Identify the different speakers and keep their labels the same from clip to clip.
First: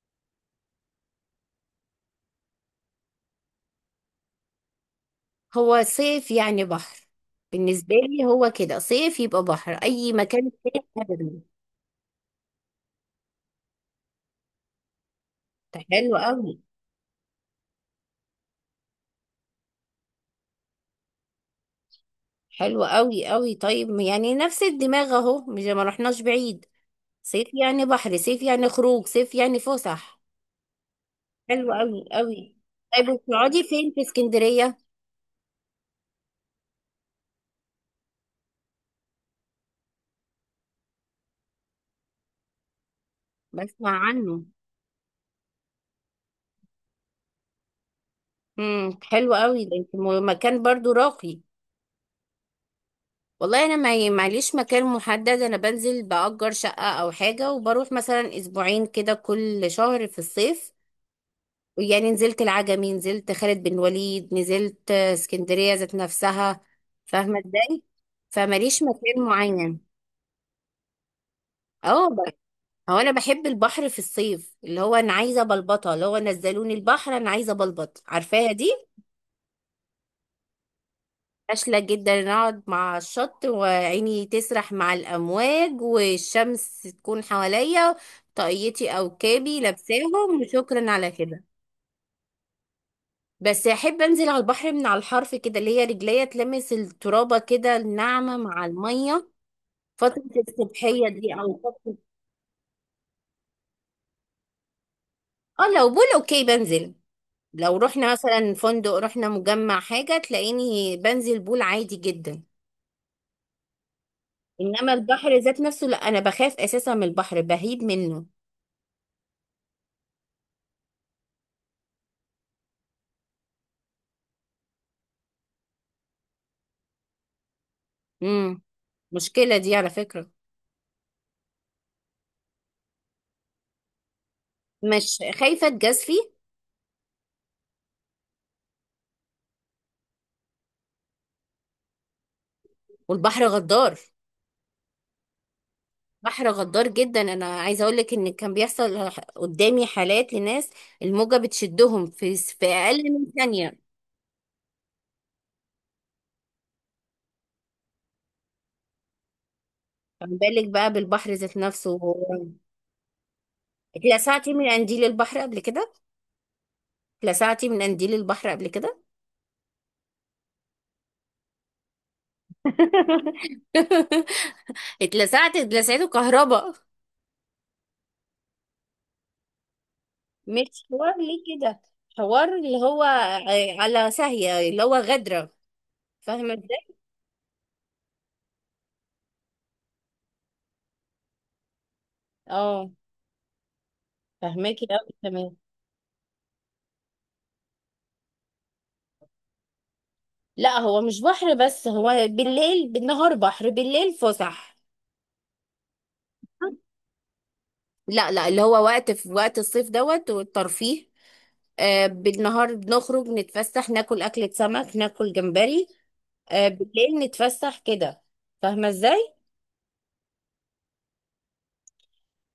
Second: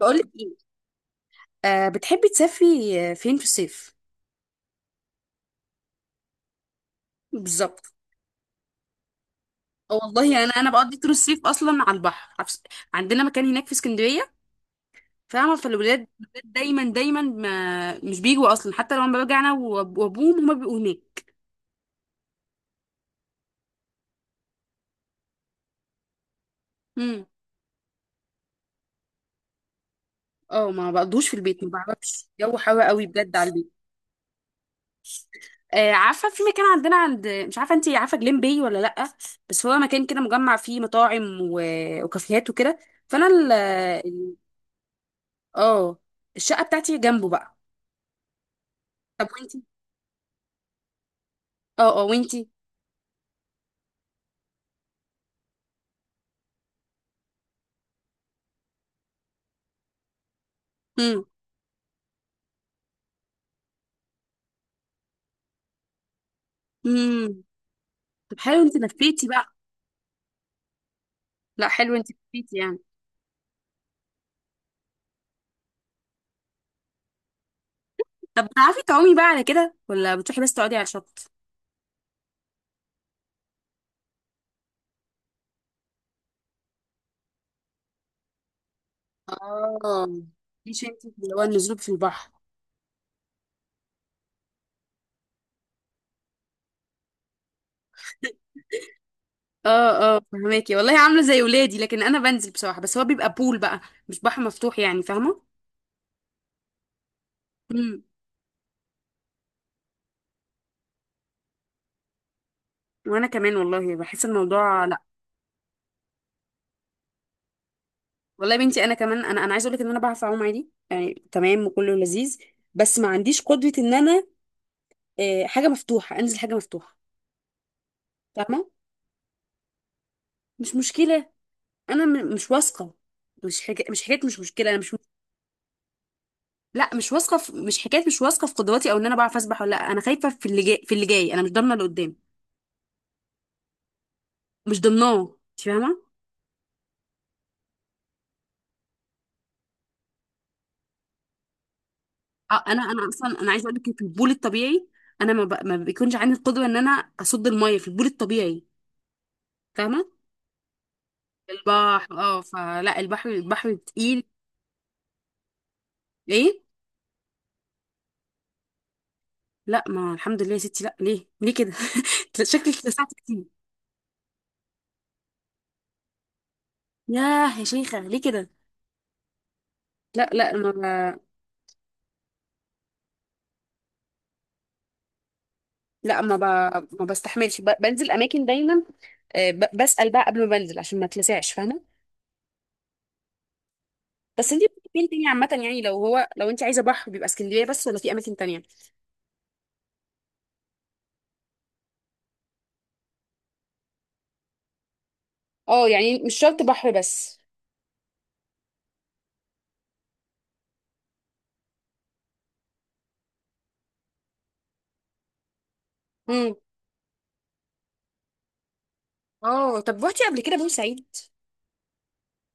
Speaker 1: بقولك ايه؟ بتحبي تسافري؟ فين في الصيف؟
Speaker 2: هو صيف، يعني بحر.
Speaker 1: بالظبط.
Speaker 2: بالنسبة لي هو كده، صيف يبقى بحر، أي
Speaker 1: والله
Speaker 2: مكان
Speaker 1: انا
Speaker 2: صيف
Speaker 1: بقضي طول
Speaker 2: أبدا.
Speaker 1: الصيف اصلا على البحر عندنا مكان هناك في اسكندريه، فاهمه.
Speaker 2: ده
Speaker 1: فالولاد
Speaker 2: حلو أوي.
Speaker 1: دايما دايما ما مش بيجوا اصلا، حتى لما برجع انا وابوهم هما بيبقوا هناك.
Speaker 2: حلو أوي أوي، طيب يعني نفس الدماغ أهو، مش ما رحناش بعيد.
Speaker 1: امم
Speaker 2: صيف يعني بحر، صيف يعني خروج، صيف يعني فسح.
Speaker 1: اه ما بقضوش في البيت، ما
Speaker 2: حلو أوي
Speaker 1: بعرفش،
Speaker 2: أوي.
Speaker 1: جو حر قوي
Speaker 2: طيب،
Speaker 1: بجد على
Speaker 2: وبتقعدي
Speaker 1: البيت.
Speaker 2: فين في اسكندرية؟
Speaker 1: آه، عارفه في مكان عندنا مش عارفه انت عارفه جليم باي ولا لا. بس هو مكان كده مجمع فيه مطاعم وكافيهات وكده. فانا
Speaker 2: بسمع
Speaker 1: ال-
Speaker 2: عنه.
Speaker 1: اه الشقه بتاعتي جنبه بقى.
Speaker 2: امم،
Speaker 1: طب
Speaker 2: حلو
Speaker 1: وانتي؟
Speaker 2: أوي ده. انت مكان برضو راقي.
Speaker 1: اه، اه، وانتي؟
Speaker 2: والله انا ما معليش مكان محدد، انا بنزل بأجر شقة او حاجة، وبروح مثلا اسبوعين كده كل شهر في الصيف.
Speaker 1: امم
Speaker 2: يعني نزلت العجمي، نزلت خالد بن وليد، نزلت اسكندرية ذات نفسها. فاهمة
Speaker 1: امم
Speaker 2: ازاي؟
Speaker 1: طب حلو، انت
Speaker 2: فماليش مكان
Speaker 1: لفيتي بقى.
Speaker 2: معين.
Speaker 1: لا حلو، انت
Speaker 2: اه
Speaker 1: لفيتي يعني.
Speaker 2: هو انا بحب البحر في الصيف، اللي هو انا عايزة بلبطة، اللي هو نزلوني البحر، انا عايزة بلبط،
Speaker 1: طب
Speaker 2: عارفاها
Speaker 1: بتعرفي
Speaker 2: دي.
Speaker 1: تعومي بقى على كده، ولا بتروحي بس تقعدي على الشط؟
Speaker 2: فاشلة جدا، نقعد مع الشط وعيني تسرح مع الأمواج والشمس تكون حواليا، طاقيتي أو كابي
Speaker 1: اه،
Speaker 2: لابساهم،
Speaker 1: مش
Speaker 2: وشكرا
Speaker 1: انت
Speaker 2: على
Speaker 1: اللي هو
Speaker 2: كده.
Speaker 1: النزول في البحر.
Speaker 2: بس أحب أنزل على البحر من على الحرف كده، اللي هي رجليا تلمس الترابة كده الناعمة مع المية.
Speaker 1: اه، اه
Speaker 2: فترة
Speaker 1: فهماكي والله،
Speaker 2: الصبحية
Speaker 1: عامله
Speaker 2: دي
Speaker 1: زي
Speaker 2: أو
Speaker 1: ولادي،
Speaker 2: فترة.
Speaker 1: لكن انا بنزل بصراحه، بس هو بيبقى بول بقى، مش بحر مفتوح، يعني فاهمه.
Speaker 2: اه، لو بول أوكي بنزل. لو
Speaker 1: امم
Speaker 2: رحنا مثلا فندق، رحنا مجمع حاجة، تلاقيني بنزل بول عادي جدا.
Speaker 1: وانا كمان والله بحس الموضوع
Speaker 2: إنما
Speaker 1: لا.
Speaker 2: البحر ذات نفسه لا، أنا بخاف أساسا من البحر، بهيب منه.
Speaker 1: والله يا بنتي انا كمان، انا انا عايزه اقول لك ان انا بعرف اعوم عادي يعني، تمام وكله لذيذ، بس ما عنديش قدره ان انا آه، حاجه مفتوحه، انزل حاجه مفتوحه،
Speaker 2: امم،
Speaker 1: فاهمه.
Speaker 2: مشكلة دي على فكرة.
Speaker 1: مش مشكله، انا مش واثقه. مش حكايه، مش مشكله، انا مش.
Speaker 2: مش خايفة اتجازفي.
Speaker 1: لا مش واثقه مش حكايه، مش واثقه في قدراتي او ان انا بعرف اسبح ولا لا. انا خايفه في اللي جاي، انا مش ضامنه اللي قدام،
Speaker 2: والبحر غدار،
Speaker 1: مش ضامناه، انت فاهمه.
Speaker 2: بحر غدار جدا. انا عايزة اقولك ان كان بيحصل قدامي حالات لناس، الموجة بتشدهم في
Speaker 1: آه،
Speaker 2: في
Speaker 1: انا انا
Speaker 2: اقل من
Speaker 1: اصلا انا عايزه اقول
Speaker 2: ثانية.
Speaker 1: لك في البول الطبيعي، انا ما, ب... ما بيكونش عندي القدره ان انا اصد الميه في البول الطبيعي، فاهمه.
Speaker 2: فما بالك بقى بالبحر ذات نفسه
Speaker 1: البحر اه، فلا البحر، البحر تقيل.
Speaker 2: اتلسعتي من قنديل البحر قبل كده؟
Speaker 1: ايه؟
Speaker 2: اتلسعتي من قنديل البحر قبل كده؟
Speaker 1: لا ما الحمد لله يا ستي، لا، ليه ليه كده؟ شكلك اتلسعت كتير.
Speaker 2: اتلسعته كهرباء.
Speaker 1: ياه يا شيخه، ليه كده؟ لا لا
Speaker 2: مش حوار
Speaker 1: ما.
Speaker 2: ليه كده، حوار اللي هو على ساهية، اللي هو غدرة.
Speaker 1: لا
Speaker 2: فاهمة ازاي؟
Speaker 1: ما بستحملش، بنزل اماكن دايما، آه، بسأل بقى قبل ما بنزل عشان ما اتلسعش، فاهمه.
Speaker 2: اه
Speaker 1: بس انت
Speaker 2: فهماكي
Speaker 1: فين
Speaker 2: قوي
Speaker 1: تاني عامه؟
Speaker 2: كمان.
Speaker 1: يعني لو هو، لو انت عايزه بحر بيبقى اسكندريه بس، ولا في اماكن تانية؟
Speaker 2: لا هو مش بحر بس، هو بالليل بالنهار، بحر بالليل فسح.
Speaker 1: اه، يعني مش شرط بحر بس.
Speaker 2: لا لا، اللي هو وقت، في وقت الصيف دوت والترفيه. آه بالنهار بنخرج نتفسح، ناكل أكلة سمك، ناكل جمبري.
Speaker 1: امم
Speaker 2: آه بالليل نتفسح كده. فاهمة ازاي؟
Speaker 1: اه طب روحتي قبل كده بورسعيد؟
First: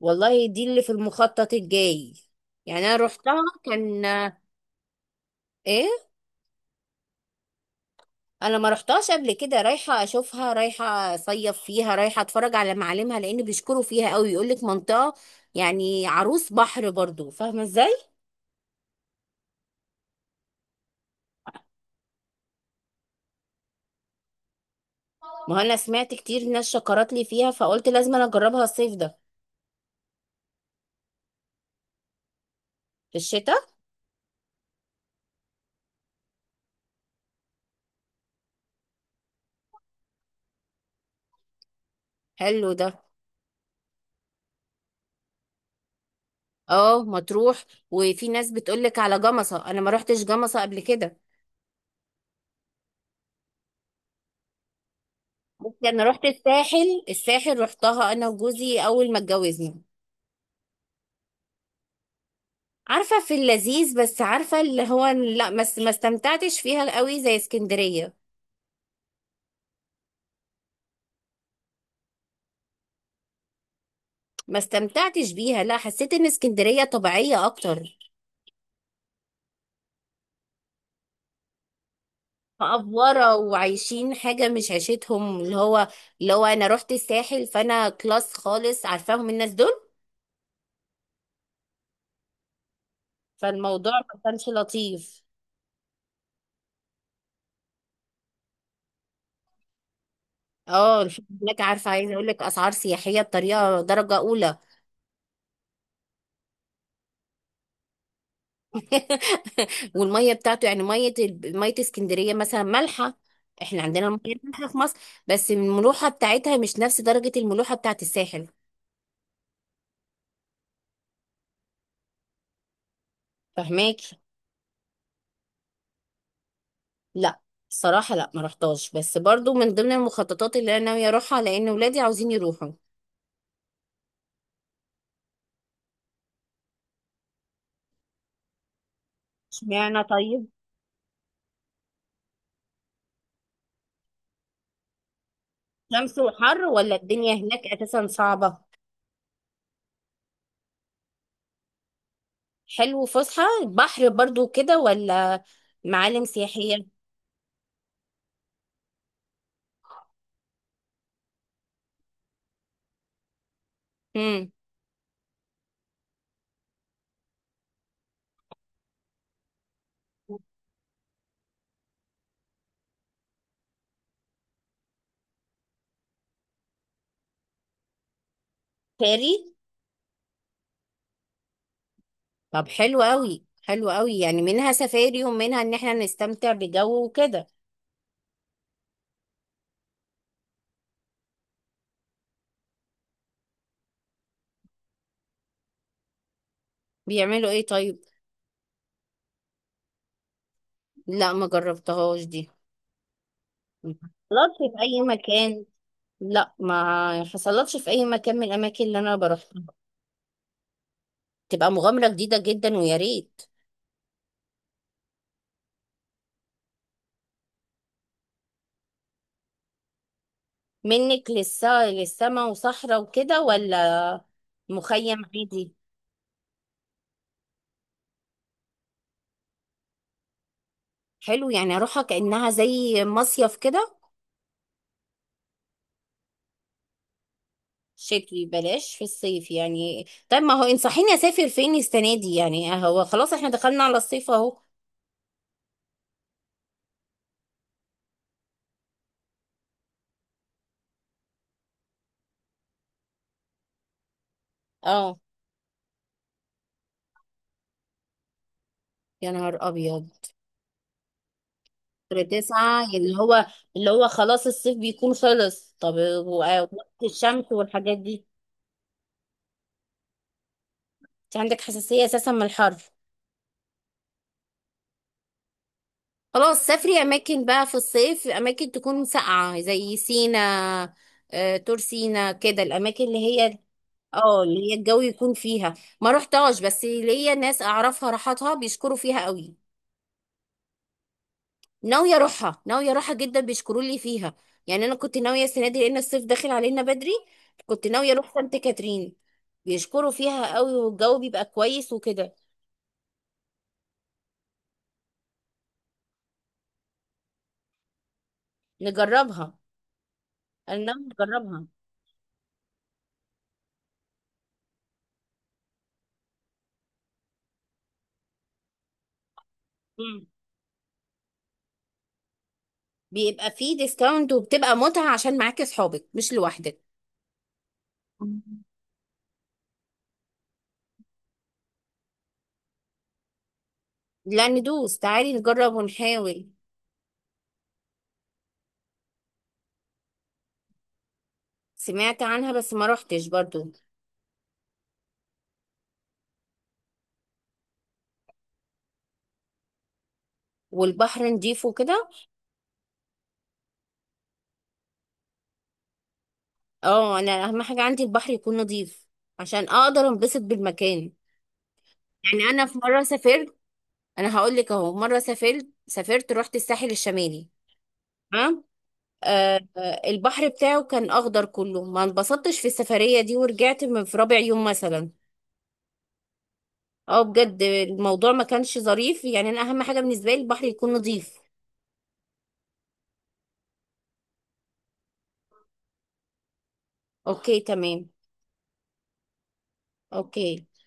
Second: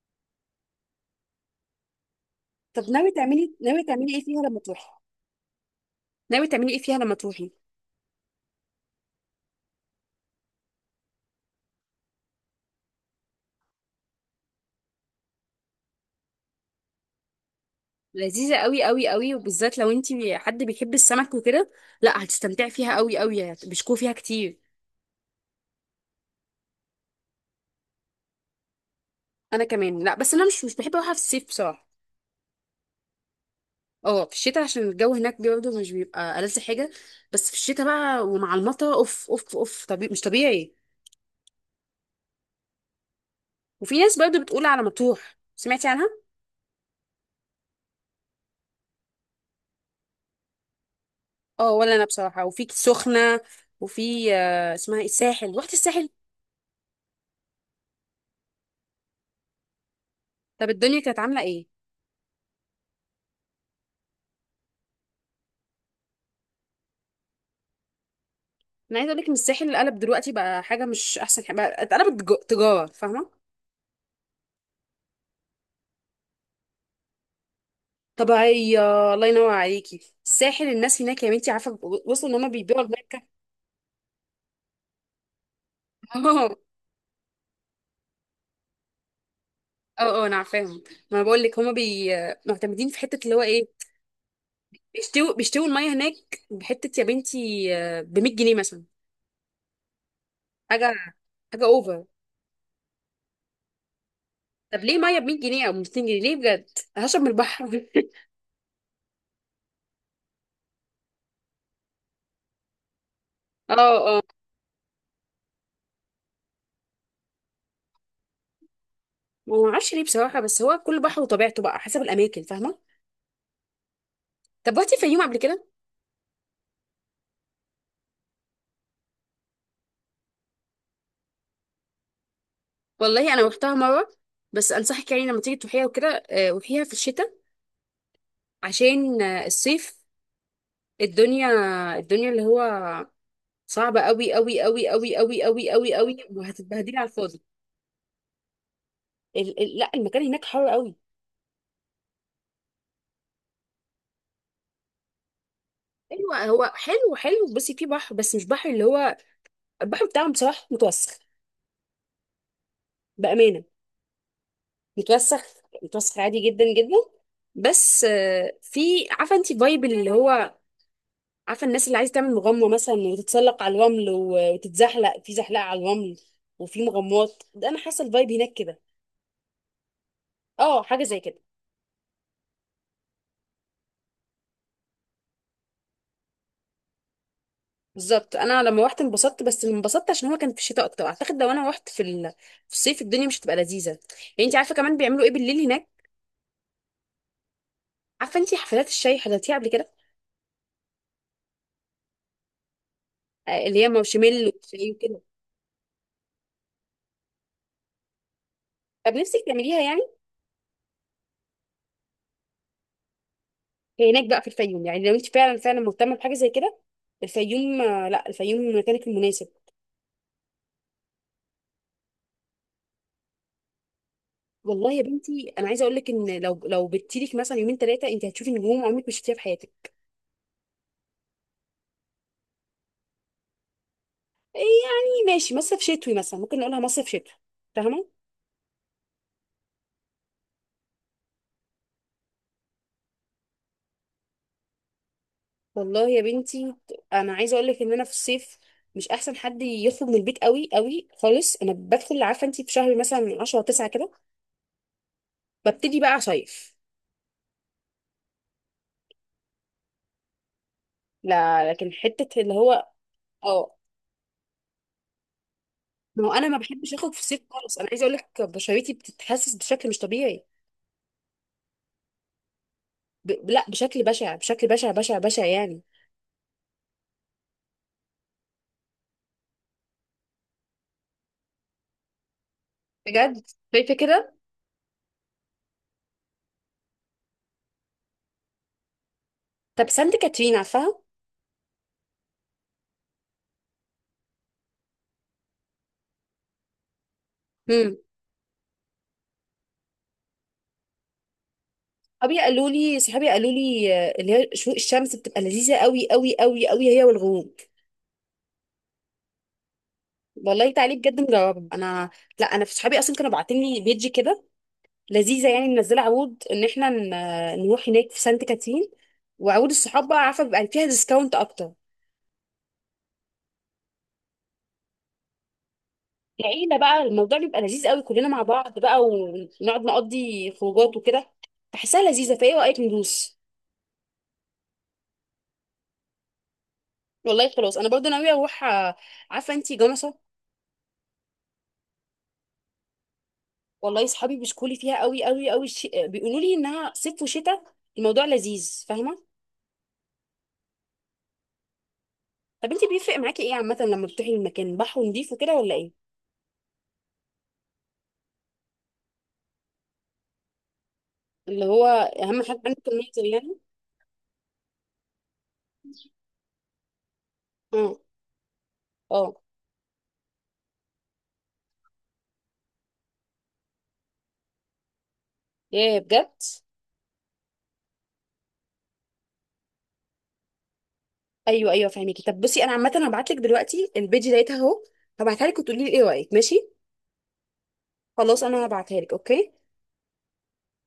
Speaker 2: والله دي اللي في المخطط الجاي.
Speaker 1: طب
Speaker 2: يعني انا
Speaker 1: ناوي
Speaker 2: روحتها
Speaker 1: تعملي، ناوي
Speaker 2: كان
Speaker 1: تعملي ايه فيها لما تروحي
Speaker 2: ايه.
Speaker 1: ناوي تعملي ايه فيها لما تروحي؟
Speaker 2: انا ما رحتهاش قبل كده، رايحه اشوفها، رايحه اصيف فيها، رايحه اتفرج على معالمها، لان بيشكروا فيها قوي، يقول لك منطقه يعني عروس بحر برضو. فاهمه ازاي؟
Speaker 1: لذيذه قوي قوي قوي، وبالذات لو انت حد بيحب السمك وكده، لا هتستمتعي فيها قوي قوي، بيشكوا فيها كتير.
Speaker 2: ما هو انا سمعت كتير ناس شكرت لي فيها، فقلت لازم انا اجربها الصيف ده.
Speaker 1: انا كمان. لا بس انا مش بحب اروحها في الصيف بصراحه.
Speaker 2: في الشتاء.
Speaker 1: اه في الشتاء، عشان الجو هناك برضه مش بيبقى ألذ حاجة، بس في الشتاء بقى ومع المطر، اوف اوف اوف، طبيعي مش طبيعي.
Speaker 2: حلو ده.
Speaker 1: وفي ناس برضه بتقول على مطروح، سمعتي عنها؟
Speaker 2: اه مطروح. وفي ناس بتقول لك على جمصه، انا ما رحتش جمصه قبل كده.
Speaker 1: اه، ولا انا بصراحة، وفي سخنة، وفي آه، اسمها ايه، الساحل، رحت
Speaker 2: بس انا
Speaker 1: الساحل؟
Speaker 2: رحت الساحل، الساحل رحتها انا وجوزي اول ما اتجوزنا.
Speaker 1: طب الدنيا كانت عاملة ايه؟
Speaker 2: عارفه في اللذيذ، بس عارفه اللي هو لا، ما استمتعتش فيها قوي زي اسكندريه.
Speaker 1: انا عايزة اقول لك ان الساحل اللي قلب دلوقتي بقى حاجة مش احسن حاجة، بقى اتقلبت تجارة، فاهمة؟
Speaker 2: ما استمتعتش بيها، لا حسيت ان اسكندرية طبيعية اكتر.
Speaker 1: طبيعية، الله ينور عليكي، الساحل الناس هناك يا بنتي، عارفة وصلوا ان هم بيبيعوا المركب.
Speaker 2: مقفورة وعايشين حاجة مش عيشتهم، اللي هو اللي هو انا رحت الساحل، فانا كلاس خالص، عارفاهم الناس دول.
Speaker 1: اه، اه، انا عارفاهم. ما انا بقول لك هما بي، معتمدين في حته اللي هو ايه،
Speaker 2: فالموضوع ما كانش لطيف.
Speaker 1: بيشتوا الميه هناك بحته يا بنتي، ب 100 جنيه مثلا. حاجه،
Speaker 2: اه الفنادق هناك،
Speaker 1: حاجه
Speaker 2: عارفة
Speaker 1: اوفر.
Speaker 2: عايزة اقول لك، اسعار سياحية بطريقة درجة اولى.
Speaker 1: طب ليه ميه ب 100 جنيه او ب 200 جنيه؟ ليه بجد؟ هشرب من البحر.
Speaker 2: والمية بتاعته، يعني مية مية اسكندرية مثلا مالحة.
Speaker 1: اه،
Speaker 2: احنا عندنا
Speaker 1: اه،
Speaker 2: المية مالحة في مصر، بس الملوحة بتاعتها مش نفس درجة الملوحة بتاعت الساحل.
Speaker 1: ما اعرفش ليه بصراحه، بس هو كل بحر وطبيعته بقى، حسب الاماكن، فاهمه.
Speaker 2: فهماكي.
Speaker 1: طب رحتي الفيوم قبل كده؟
Speaker 2: لا، الصراحة لا، ما رحتهاش، بس برضو من ضمن المخططات اللي انا ناوية اروحها، لان ولادي عاوزين يروحوا.
Speaker 1: والله انا روحتها مره، بس انصحك يعني لما تيجي تروحيها وكده آه، روحيها في الشتاء عشان آه، الصيف،
Speaker 2: اشمعنى طيب؟
Speaker 1: الدنيا، الدنيا اللي هو صعبة قوي قوي قوي قوي قوي قوي قوي قوي،
Speaker 2: شمس وحر ولا
Speaker 1: وهتتبهدلي على
Speaker 2: الدنيا
Speaker 1: الفاضي.
Speaker 2: هناك اساسا صعبة؟
Speaker 1: ال ال لا المكان هناك حر قوي.
Speaker 2: حلو، فسحة بحر برضو كده، ولا معالم
Speaker 1: ايوه، هو
Speaker 2: سياحية؟
Speaker 1: حلو حلو، بس في بحر، بس مش بحر اللي هو، البحر بتاعهم بصراحة متوسخ، بأمانة،
Speaker 2: امم،
Speaker 1: متوسخ، متوسخ عادي جدا جدا. بس آه، في، عارفة انت فايب اللي هو، عارفة الناس اللي عايزة تعمل مغامرة مثلا وتتسلق على الرمل وتتزحلق في زحلقة على الرمل، وفي مغامرات ده، انا حاسة الفايب هناك كده.
Speaker 2: فاري.
Speaker 1: اه، حاجة زي كده.
Speaker 2: طب حلو قوي، حلو قوي، يعني منها سفاري، ومنها ان احنا نستمتع بجو وكده.
Speaker 1: بالظبط، انا لما روحت انبسطت، بس انبسطت عشان هو كان في الشتاء اكتر، اعتقد لو انا روحت في في الصيف، الدنيا مش هتبقى لذيذه. يعني انت عارفه كمان بيعملوا ايه بالليل هناك؟
Speaker 2: بيعملوا ايه طيب؟
Speaker 1: عارفه انت حفلات الشاي، حضرتيها قبل كده؟
Speaker 2: لا ما جربتهاش دي.
Speaker 1: آه، اللي هي
Speaker 2: ما
Speaker 1: مارشميلو
Speaker 2: حصلتش في
Speaker 1: وشاي
Speaker 2: اي
Speaker 1: وكده.
Speaker 2: مكان. لا ما حصلتش في اي مكان من الاماكن اللي
Speaker 1: طب
Speaker 2: انا
Speaker 1: نفسك
Speaker 2: بروح.
Speaker 1: تعمليها يعني.
Speaker 2: تبقى مغامرة جديدة جدا، ويا ريت.
Speaker 1: هي هناك بقى في الفيوم، يعني لو انت فعلا فعلا مهتمه بحاجه زي كده، الفيوم آه، لا الفيوم مكانك المناسب.
Speaker 2: منك للسما وصحراء وكده، ولا
Speaker 1: والله يا
Speaker 2: مخيم
Speaker 1: بنتي انا
Speaker 2: عادي؟
Speaker 1: عايزه اقول لك ان لو لو بتيلك مثلا يومين ثلاثه، انت هتشوفي نجوم عمرك ما شفتيها في حياتك.
Speaker 2: حلو، يعني اروحها كأنها زي مصيف كده.
Speaker 1: إيه يعني ماشي، مصيف شتوي مثلا، ممكن نقولها مصيف شتوي، فاهمه.
Speaker 2: شتوي بلاش في الصيف يعني، طب ما هو انصحيني اسافر فين السنة دي يعني، هو خلاص احنا دخلنا على الصيف اهو.
Speaker 1: والله يا بنتي انا عايزه اقول لك ان انا في الصيف، مش احسن حد يخرج من البيت قوي قوي خالص. انا بدخل، عارفه انت، في شهر مثلا من 10 9 كده،
Speaker 2: اه،
Speaker 1: ببتدي بقى صيف.
Speaker 2: يا نهار ابيض.
Speaker 1: لا لكن
Speaker 2: شهر
Speaker 1: حته اللي
Speaker 2: تسعة
Speaker 1: هو
Speaker 2: اللي هو
Speaker 1: اه،
Speaker 2: اللي هو خلاص الصيف بيكون خلص. طب
Speaker 1: ما هو
Speaker 2: و-
Speaker 1: انا ما
Speaker 2: وقت
Speaker 1: بحبش اخرج في الصيف
Speaker 2: الشمس
Speaker 1: خالص. انا
Speaker 2: والحاجات
Speaker 1: عايزه اقول
Speaker 2: دي،
Speaker 1: لك بشرتي بتتحسس بشكل مش طبيعي.
Speaker 2: انت عندك حساسية اساسا من الحر.
Speaker 1: لا بشكل بشع، بشكل بشع بشع بشع يعني.
Speaker 2: خلاص، سافري اماكن بقى في الصيف، اماكن تكون ساقعه زي سينا، طور سينا كده، الاماكن اللي
Speaker 1: بجد،
Speaker 2: هي
Speaker 1: شايفه كده.
Speaker 2: اه اللي هي الجو يكون فيها. ما رحتهاش، بس ليا ناس اعرفها راحتها بيشكروا فيها قوي.
Speaker 1: طب سانت كاترين، عارفاها؟
Speaker 2: ناويه اروحها، ناويه اروحها جدا، بيشكروا لي فيها. يعني انا كنت ناويه السنه دي، لان الصيف داخل علينا بدري، كنت
Speaker 1: امم.
Speaker 2: ناويه اروح سانت كاترين. بيشكروا فيها قوي، والجو بيبقى كويس وكده.
Speaker 1: صحابي قالوا لي، آه، اللي هي شروق الشمس بتبقى لذيذه قوي قوي قوي قوي، هي والغروب.
Speaker 2: نجربها.
Speaker 1: والله
Speaker 2: انا
Speaker 1: تعالي
Speaker 2: ناويه
Speaker 1: بجد
Speaker 2: نجربها.
Speaker 1: نجربه انا. لا انا في صحابي اصلا كانوا باعتين لي بيجي كده لذيذه، يعني منزله عروض ان احنا نروح هناك في سانت كاترين، وعروض الصحاب بقى، عارفه بيبقى فيها ديسكاونت اكتر،
Speaker 2: بيبقى فيه ديسكاونت، وبتبقى متعة عشان معاكي صحابك مش
Speaker 1: العيله
Speaker 2: لوحدك.
Speaker 1: بقى الموضوع بيبقى لذيذ قوي، كلنا مع
Speaker 2: مم.
Speaker 1: بعض بقى، ونقعد نقضي خروجات وكده. بحسها لذيذه، فايه رايك ندوس؟
Speaker 2: لا، ندوس، تعالي نجرب ونحاول.
Speaker 1: والله خلاص انا برضه ناويه اروح آه، عارفه انتي جمصه.
Speaker 2: سمعت عنها، بس ما روحتش برضو.
Speaker 1: والله صحابي بيشكوا لي فيها قوي قوي قوي، بيقولوا لي انها صيف وشتاء، الموضوع لذيذ، فاهمه.
Speaker 2: والبحر نضيف وكده.
Speaker 1: طب انت بيفرق معاكي ايه عامه لما بتروحي المكان، بحر نضيف وكده ولا ايه؟
Speaker 2: اه، انا اهم حاجة عندي البحر يكون نضيف عشان اقدر انبسط بالمكان.
Speaker 1: اللي هو اهم
Speaker 2: يعني
Speaker 1: حاجه
Speaker 2: انا في
Speaker 1: عندك
Speaker 2: مرة
Speaker 1: المنظر
Speaker 2: سافرت،
Speaker 1: يعني.
Speaker 2: انا هقول لك اهو، مرة سافرت رحت الساحل الشمالي.
Speaker 1: اه،
Speaker 2: تمام.
Speaker 1: اه.
Speaker 2: البحر بتاعه كان اخضر كله، ما انبسطتش في السفرية دي، ورجعت في رابع يوم مثلا.
Speaker 1: ياه بجد.
Speaker 2: اه بجد، الموضوع ما كانش ظريف، يعني انا اهم حاجه بالنسبه لي البحر يكون نظيف.
Speaker 1: ايوه، ايوه، فاهمكي. طب بصي، انا عامه هبعت لك دلوقتي البيج ديتها اهو، هبعتها لك وتقولي لي ايه رايك، ماشي.
Speaker 2: اوكي تمام.
Speaker 1: خلاص انا هبعتها لك، اوكي.
Speaker 2: اوكي.